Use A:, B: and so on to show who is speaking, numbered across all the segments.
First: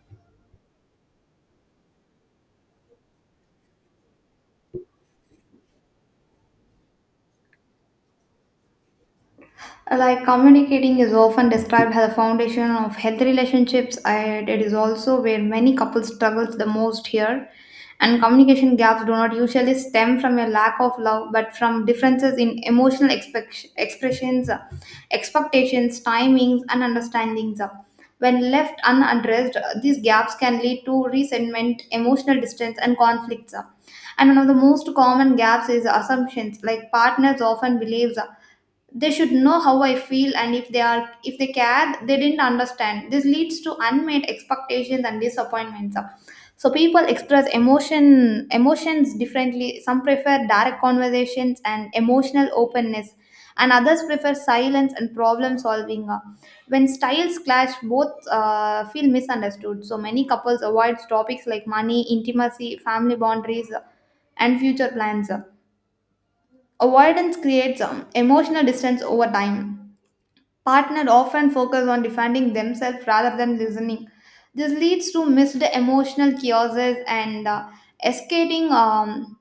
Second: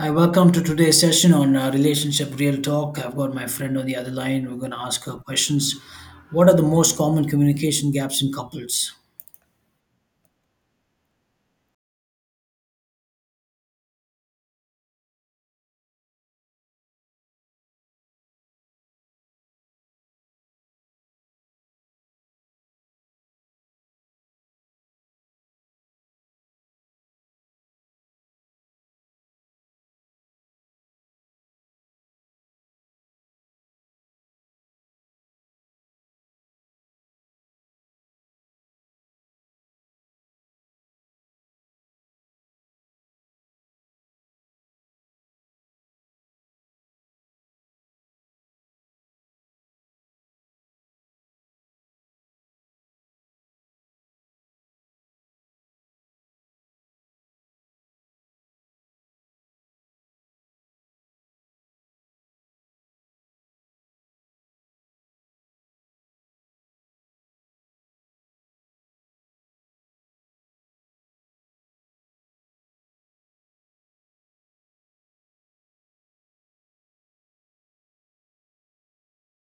A: Hi, welcome to today's session on relationship real talk. I've got my friend on the other line. We're going to ask her questions. What are the most common communication gaps in couples?
B: Like, communicating is often described as a foundation of healthy relationships, and it is also where many couples struggle the most here. And communication gaps do not usually stem from a lack of love, but from differences in emotional expressions, expectations, timings and understandings. When left unaddressed, these gaps can lead to resentment, emotional distance and conflicts. And one of the most common gaps is assumptions. Like, partners often believes they should know how I feel, and if they care, they didn't understand. This leads to unmet expectations and disappointments. So people express emotions differently. Some prefer direct conversations and emotional openness, and others prefer silence and problem solving. When styles clash, both feel misunderstood. So many couples avoid topics like money, intimacy, family boundaries and future plans. Avoidance creates emotional distance over time. Partner often focus on defending themselves rather than listening. This leads to missed emotional causes and escalating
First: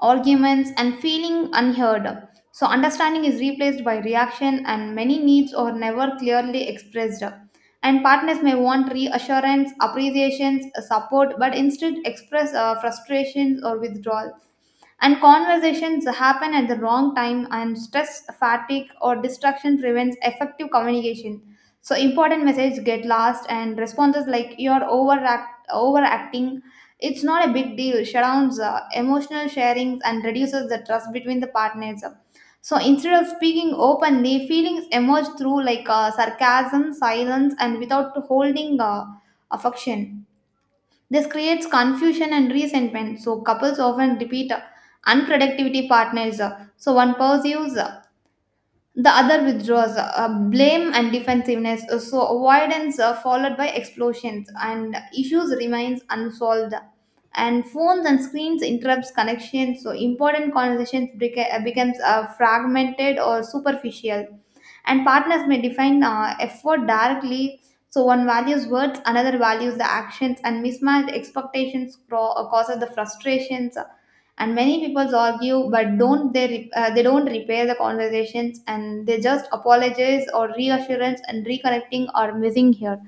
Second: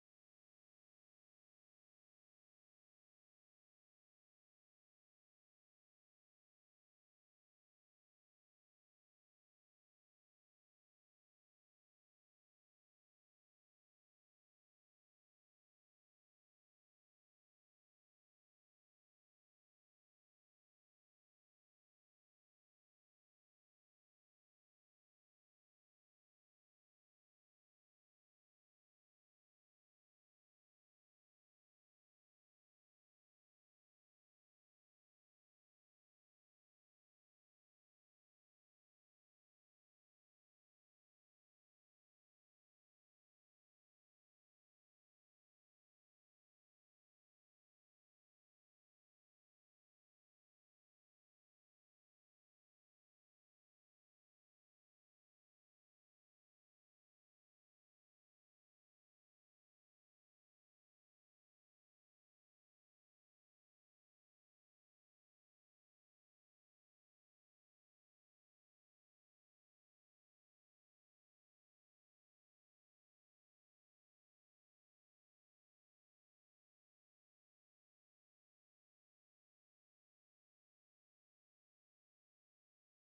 B: arguments and feeling unheard. So, understanding is replaced by reaction, and many needs are never clearly expressed. And partners may want reassurance, appreciations, support, but instead express frustrations or withdrawal. And conversations happen at the wrong time, and stress, fatigue, or distraction prevents effective communication. So important message get lost, and responses like "you're overacting," it's not a big deal. Surrounds emotional sharings and reduces the trust between the partners. So instead of speaking openly, feelings emerge through like sarcasm, silence, and without holding affection. This creates confusion and resentment, so couples often repeat unproductivity partners. So one pursues, the other withdraws, blame and defensiveness, so avoidance followed by explosions, and issues remains unsolved. And phones and screens interrupts connection, so important conversations becomes fragmented or superficial. And partners may define effort directly, so one values words, another values the actions, and mismatched expectations causes the frustrations. And many people argue but don't they don't repair the conversations, and they just apologize, or reassurance and reconnecting are missing here.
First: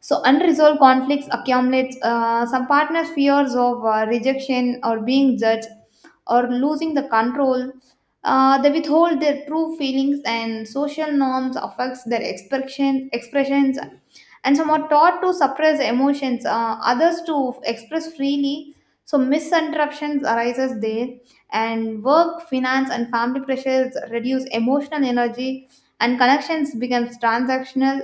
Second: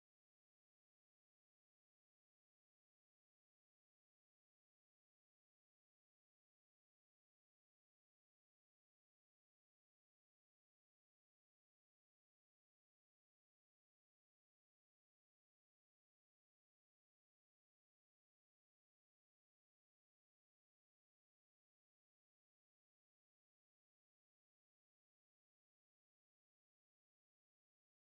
B: So unresolved conflicts accumulate. Some partners fears of rejection or being judged or losing the control. They withhold their true feelings, and social norms affects their expressions. And some are taught to suppress emotions, others to express freely, so misinterruptions arises there. And work, finance and family pressures reduce emotional energy, and connections becomes transactional.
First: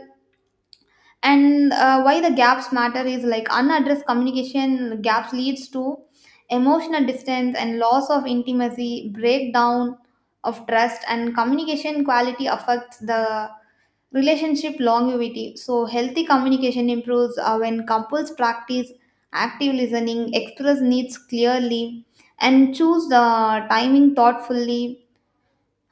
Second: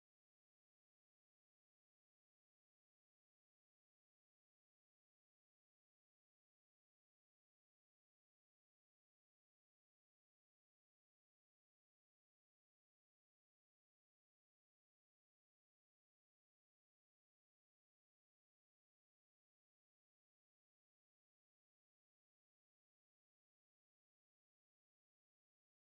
B: And why the gaps matter is, like, unaddressed communication gaps leads to emotional distance and loss of intimacy, breakdown of trust. And communication quality affects the relationship longevity. So healthy communication improves when couples practice active listening, express needs clearly, and choose the timing thoughtfully,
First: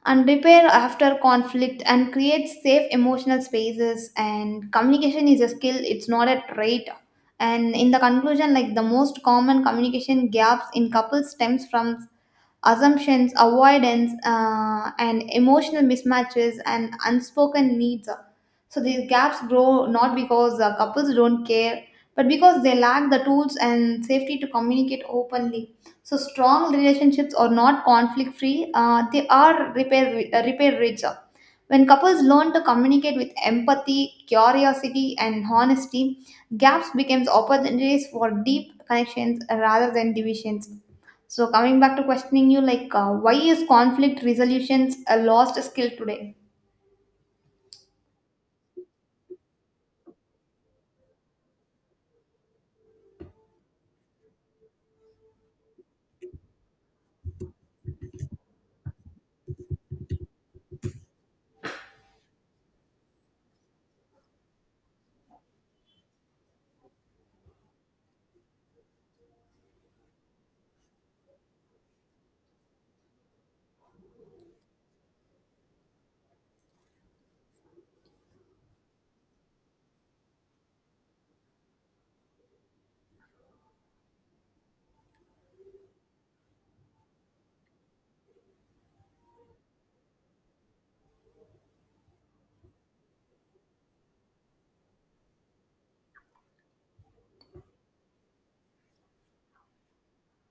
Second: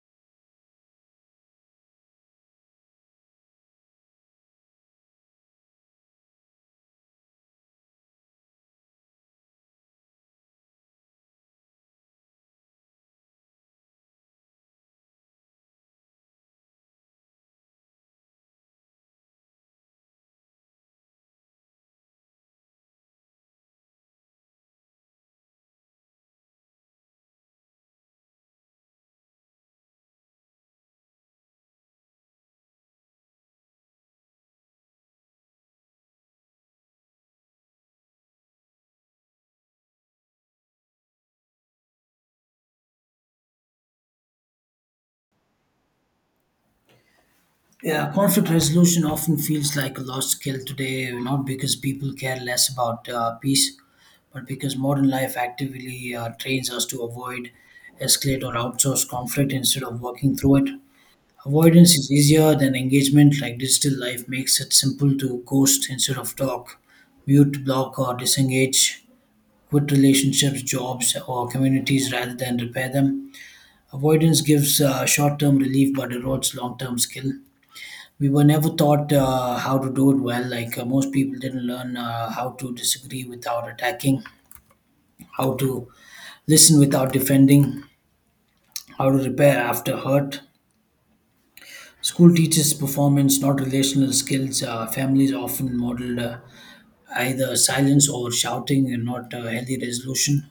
B: and repair after conflict, and create safe emotional spaces. And communication is a skill, it's not a trait. And in the conclusion, like, the most common communication gaps in couples stems from assumptions, avoidance, and emotional mismatches and unspoken needs. So these gaps grow not because couples don't care, but because they lack the tools and safety to communicate openly. So strong relationships are not conflict free. They are repair repair rich. When couples learn to communicate with empathy, curiosity, and honesty, gaps becomes opportunities for deep connections rather than divisions. So coming back to questioning you, like, why is conflict resolutions a lost skill today?
A: Yeah, conflict resolution often feels like a lost skill today, not because people care less about peace, but because modern life actively trains us to avoid, escalate, or outsource conflict instead of working through it. Avoidance is easier than engagement, like digital life makes it simple to ghost instead of talk, mute, block, or disengage, quit relationships, jobs, or communities rather than repair them. Avoidance gives short term relief but erodes long term skill. We were never taught how to do it well, like most people didn't learn how to disagree without attacking, how to listen without defending, how to repair after hurt. School teaches performance, not relational skills. Families often model either silence or shouting, and not healthy resolution.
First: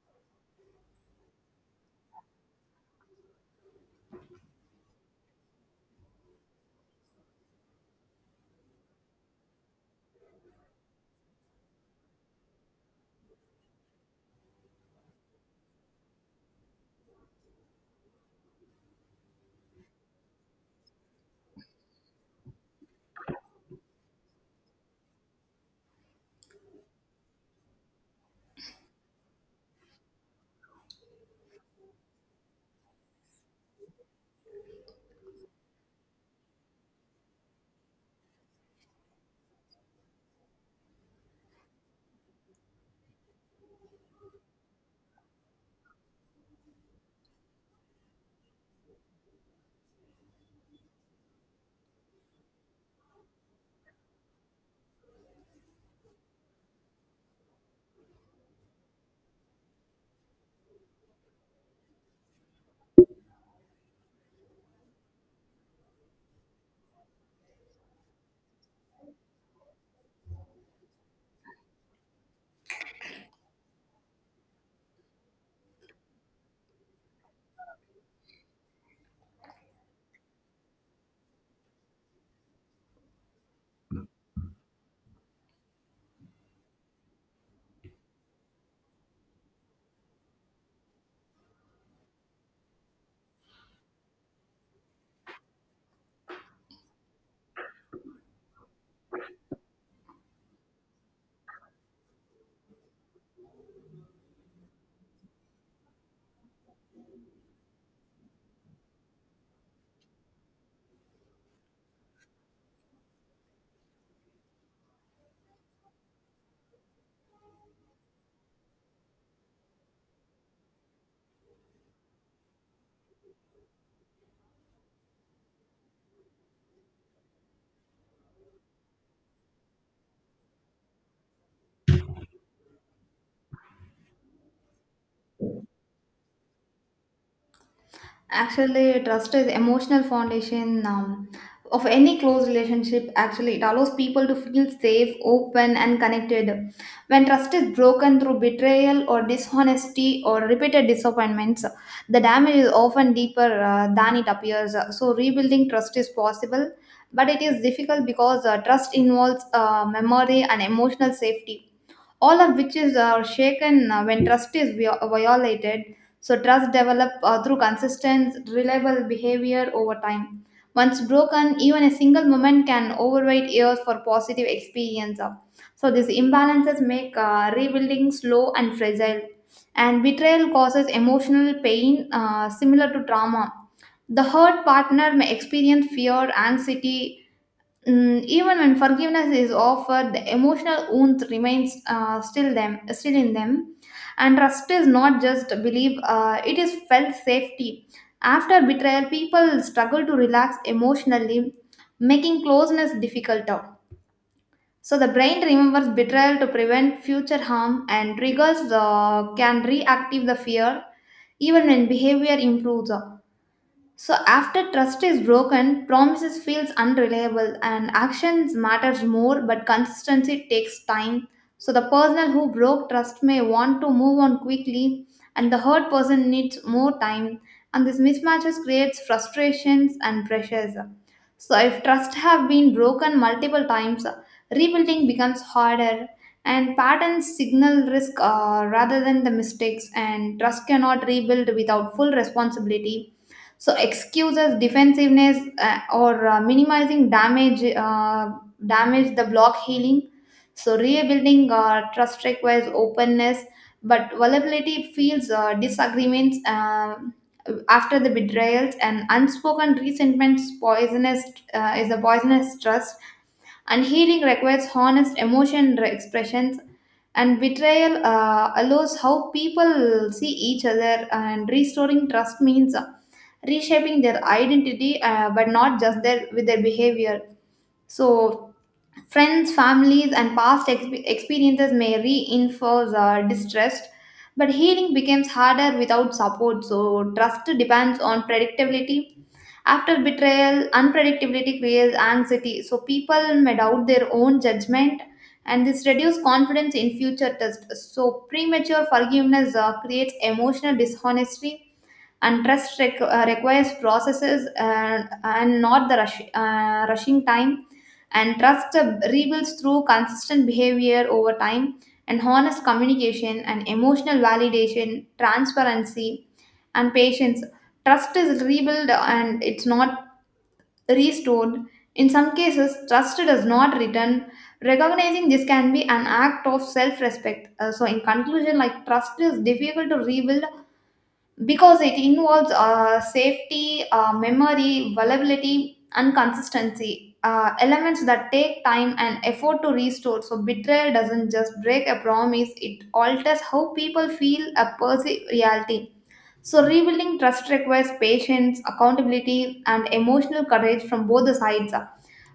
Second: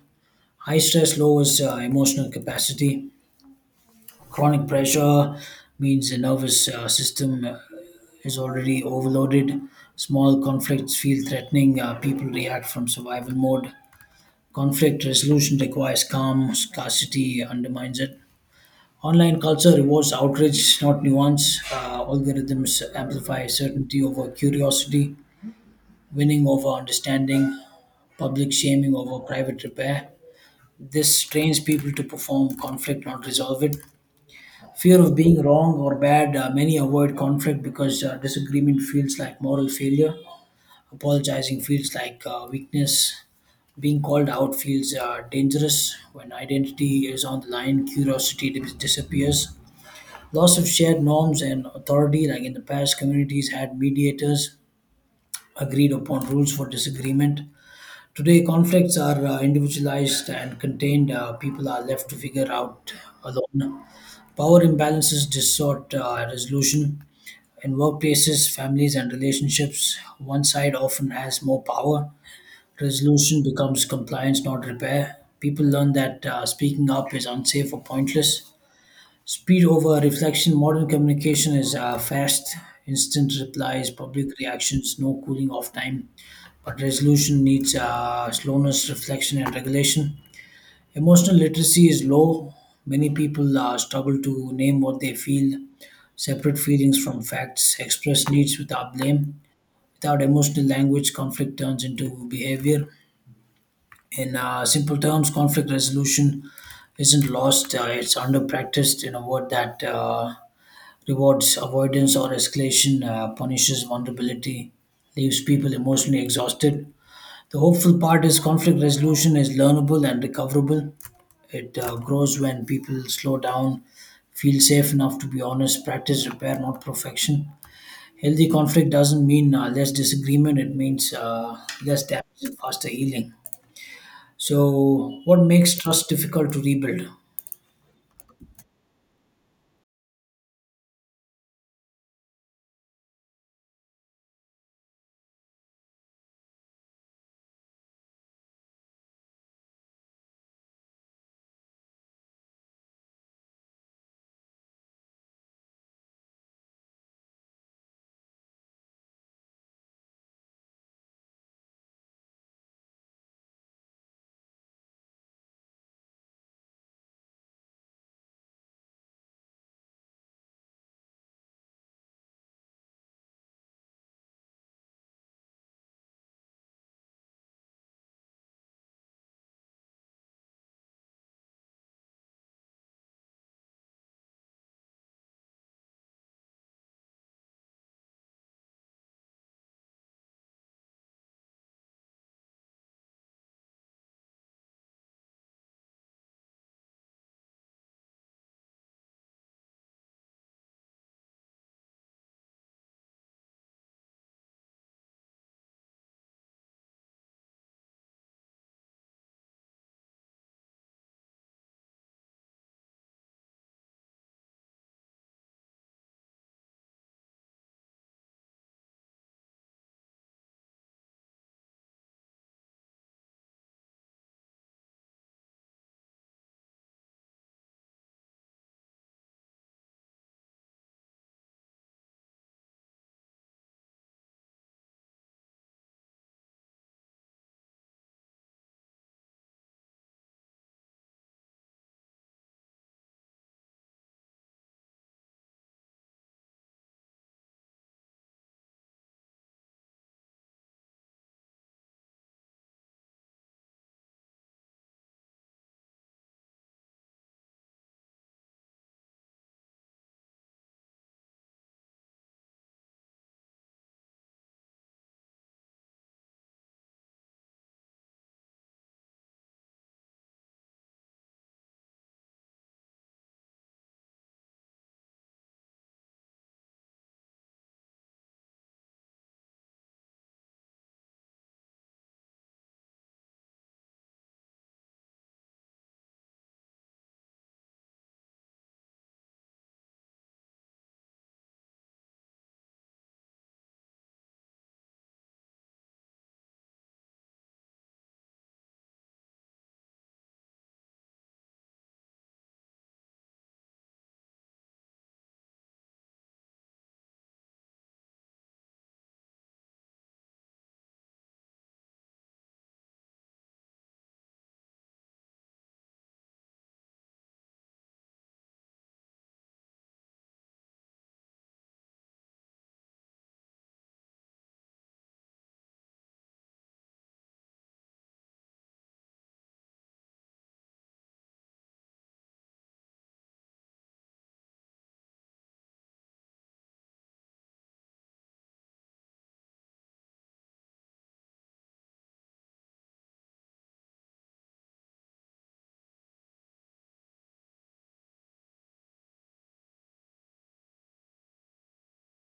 A: High stress lowers emotional capacity. Chronic pressure means the nervous system is already overloaded. Small conflicts feel threatening. People react from survival mode. Conflict resolution requires calm. Scarcity undermines it. Online culture rewards outrage, not nuance. Algorithms amplify certainty over curiosity, winning over understanding, public shaming over private repair. This trains people to perform conflict, not resolve it. Fear of being wrong or bad, many avoid conflict because disagreement feels like moral failure. Apologizing feels like weakness. Being called out feels dangerous. When identity is on the line, disappears. Loss of shared norms and authority, like in the past, communities had mediators, agreed upon rules for disagreement. Today, conflicts are individualized and contained. People are left to figure out alone. Power imbalances distort resolution. In workplaces, families, and relationships, one side often has more power. Resolution becomes compliance, not repair. People learn that speaking up is unsafe or pointless. Speed over reflection. Modern communication is fast, instant replies, public reactions, no cooling off time. But resolution needs slowness, reflection, and regulation. Emotional literacy is low. Many people struggle to name what they feel, separate feelings from facts, express needs without blame. Without emotional language, conflict turns into behavior. In simple terms, conflict resolution isn't lost, it's under practiced in a word that rewards avoidance or escalation, punishes vulnerability, leaves people emotionally exhausted. The hopeful part is conflict resolution is learnable and recoverable. It grows when people slow down, feel safe enough to be honest, practice repair, not perfection. Healthy conflict doesn't mean less disagreement, it means less damage and faster healing. So, what makes trust difficult to rebuild?
B: Actually, trust is emotional foundation of any close relationship. Actually, it allows people to feel safe, open, and connected. When trust is broken through betrayal or dishonesty or repeated disappointments, the damage is often deeper than it appears. So, rebuilding trust is possible, but it is difficult because trust involves memory and emotional safety, all of which is shaken when trust is violated. So trust develop through consistent, reliable behavior over time. Once broken, even a single moment can overweight years for positive experience. So these imbalances make rebuilding slow and fragile. And betrayal causes emotional pain similar to trauma. The hurt partner may experience fear, anxiety. Mm, even when forgiveness is offered, the emotional wound remains, still them, still in them. And trust is not just belief; it is felt safety. After betrayal, people struggle to relax emotionally, making closeness difficult. So the brain remembers betrayal to prevent future harm, and triggers can reactivate the fear even when behavior improves. So after trust is broken, promises feels unreliable and actions matters more, but consistency takes time. So the person who broke trust may want to move on quickly, and the hurt person needs more time, and this mismatches creates frustrations and pressures. So if trust have been broken multiple times, rebuilding becomes harder, and patterns signal risk rather than the mistakes. And trust cannot rebuild without full responsibility, so excuses, defensiveness, or minimizing damage damage the block healing. So rebuilding trust requires openness, but vulnerability feels disagreements after the betrayals, and unspoken resentments poisonous, is a poisonous trust. And healing requires honest emotion expressions, and betrayal allows how people see each other. And restoring trust means reshaping their identity, but not just their with their behavior. So friends, families, and past experiences may reinforce our distrust, but healing becomes harder without support. So, trust depends on predictability. After betrayal, unpredictability creates anxiety, so people may doubt their own judgment, and this reduces confidence in future tests. So, premature forgiveness creates emotional dishonesty, and trust requires processes, and, not the rush, rushing time. And trust rebuilds through consistent behavior over time, and honest communication and emotional validation, transparency and patience. Trust is rebuilt, and it's not restored. In some cases trust does not return. Recognizing this can be an act of self-respect. So in conclusion, like, trust is difficult to rebuild because it involves safety, memory, vulnerability, and consistency. Elements that take time and effort to restore. So betrayal doesn't just break a promise; it alters how people feel a perceived reality. So rebuilding trust requires patience, accountability, and emotional courage from both the sides.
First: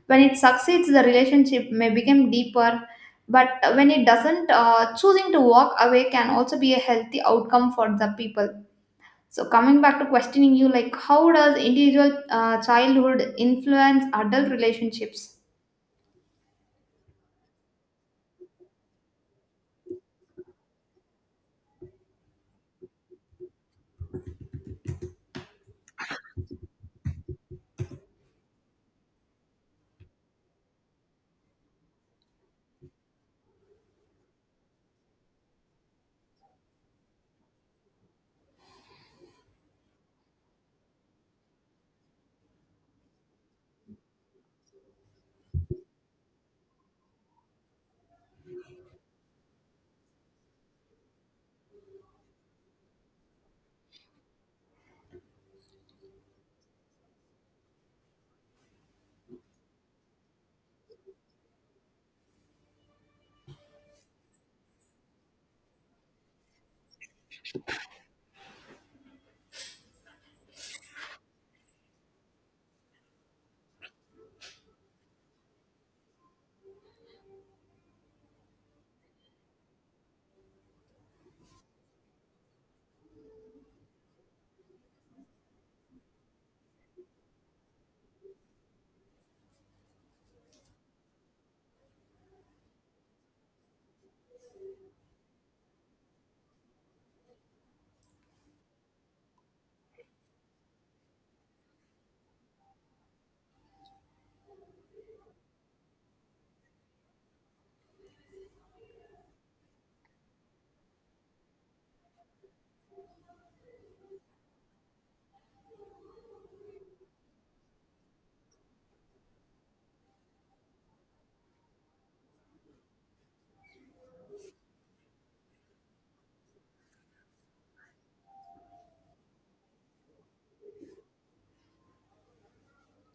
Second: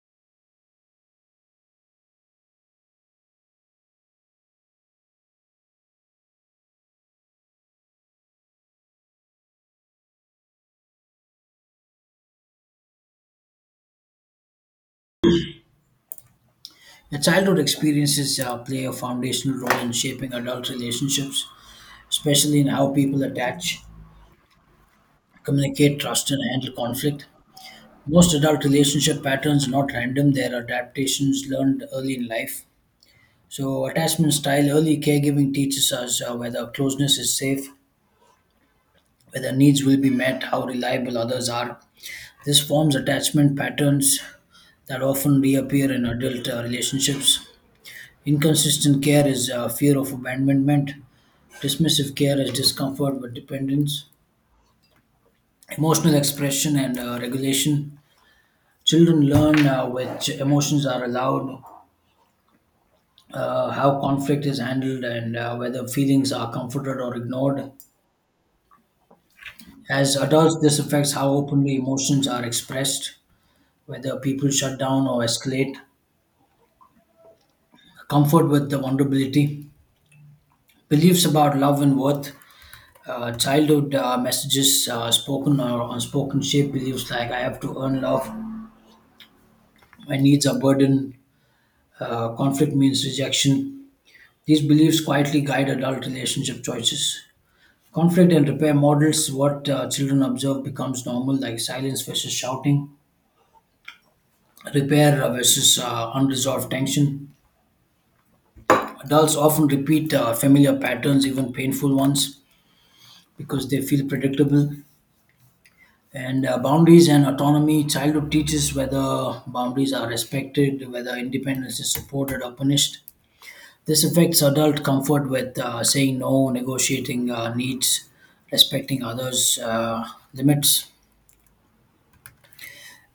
B: When it succeeds, the relationship may become deeper. But when it doesn't, choosing to walk away can also be a healthy outcome for the people. So coming back to questioning you, like, how does individual childhood influence adult relationships?
A: Your childhood experiences play a foundational role in shaping adult relationships, especially in how people attach, communicate, trust, and handle conflict. Most adult relationship patterns are not random, they're adaptations learned early in life. So, attachment style, early caregiving teaches us whether closeness is safe, whether needs will be met, how reliable others are. This forms attachment patterns that often reappear in adult relationships. Inconsistent care is fear of abandonment, dismissive care is discomfort with dependence, emotional expression and regulation. Children learn which emotions are allowed, how conflict is handled, and whether feelings are comforted or ignored. As adults, this affects how openly emotions are expressed, whether people shut down or escalate. Comfort with the vulnerability, beliefs about love and worth, childhood messages, spoken or unspoken, shape beliefs like I have to earn love, my needs are burden, conflict means rejection. These beliefs quietly guide adult relationship choices. Conflict and repair models what children observe becomes normal, like silence versus shouting, repair versus unresolved tension. Adults often repeat familiar patterns, even painful ones, because they feel predictable. And boundaries and autonomy. Childhood teaches whether boundaries are respected, whether independence is supported or punished. This affects adult comfort with saying no, negotiating needs, respecting others' limits.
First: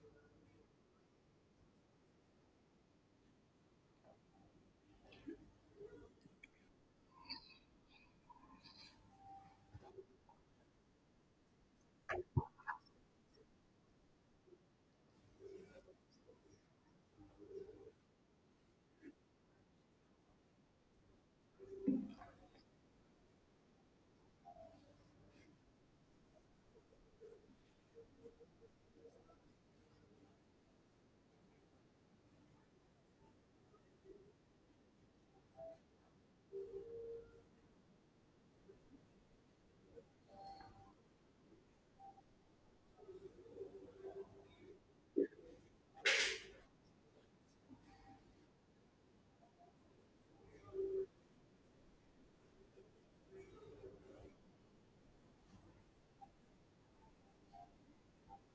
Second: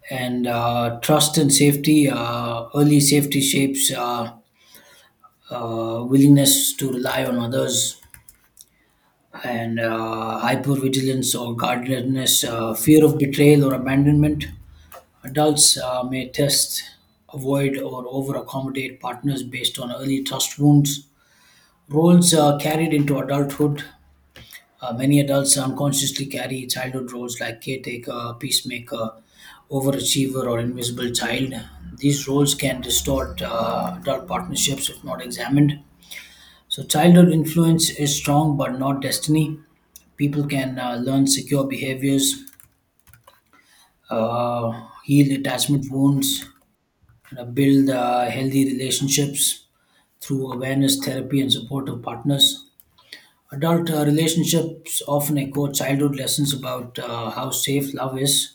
A: And trust and safety. Early safety shapes willingness to rely on others, and hypervigilance or guardedness, fear of betrayal or abandonment. Adults may test, avoid, or over accommodate partners based on early trust wounds. Roles carried into adulthood. Many adults unconsciously carry childhood roles like caretaker, peacemaker, overachiever, or invisible child. These roles can distort adult partnerships if not examined. So, childhood influence is strong but not destiny. People can learn secure behaviors, uh, heal attachment wounds, and build healthy relationships through awareness, therapy, and supportive partners. Adult relationships often echo childhood lessons about how safe love is,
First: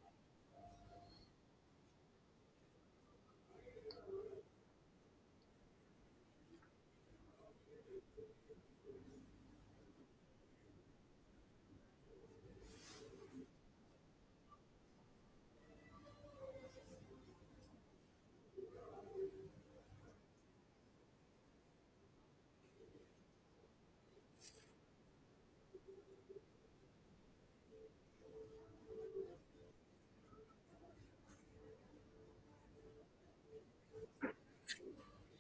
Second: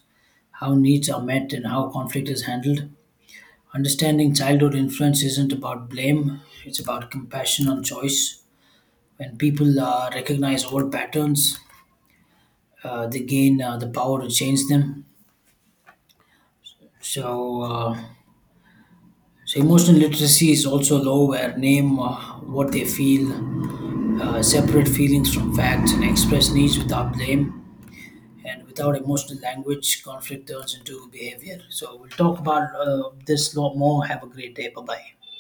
A: how needs are met, and how conflict is handled. Understanding childhood influence isn't about blame, it's about compassion and choice. When people recognize old patterns, they gain the power to change them. So, uh, so emotional literacy is also low, where name what they feel, separate feelings from facts, and express needs without blame, and without emotional language, conflict turns into behavior. So we'll talk about this lot more. Have a great day. Bye bye.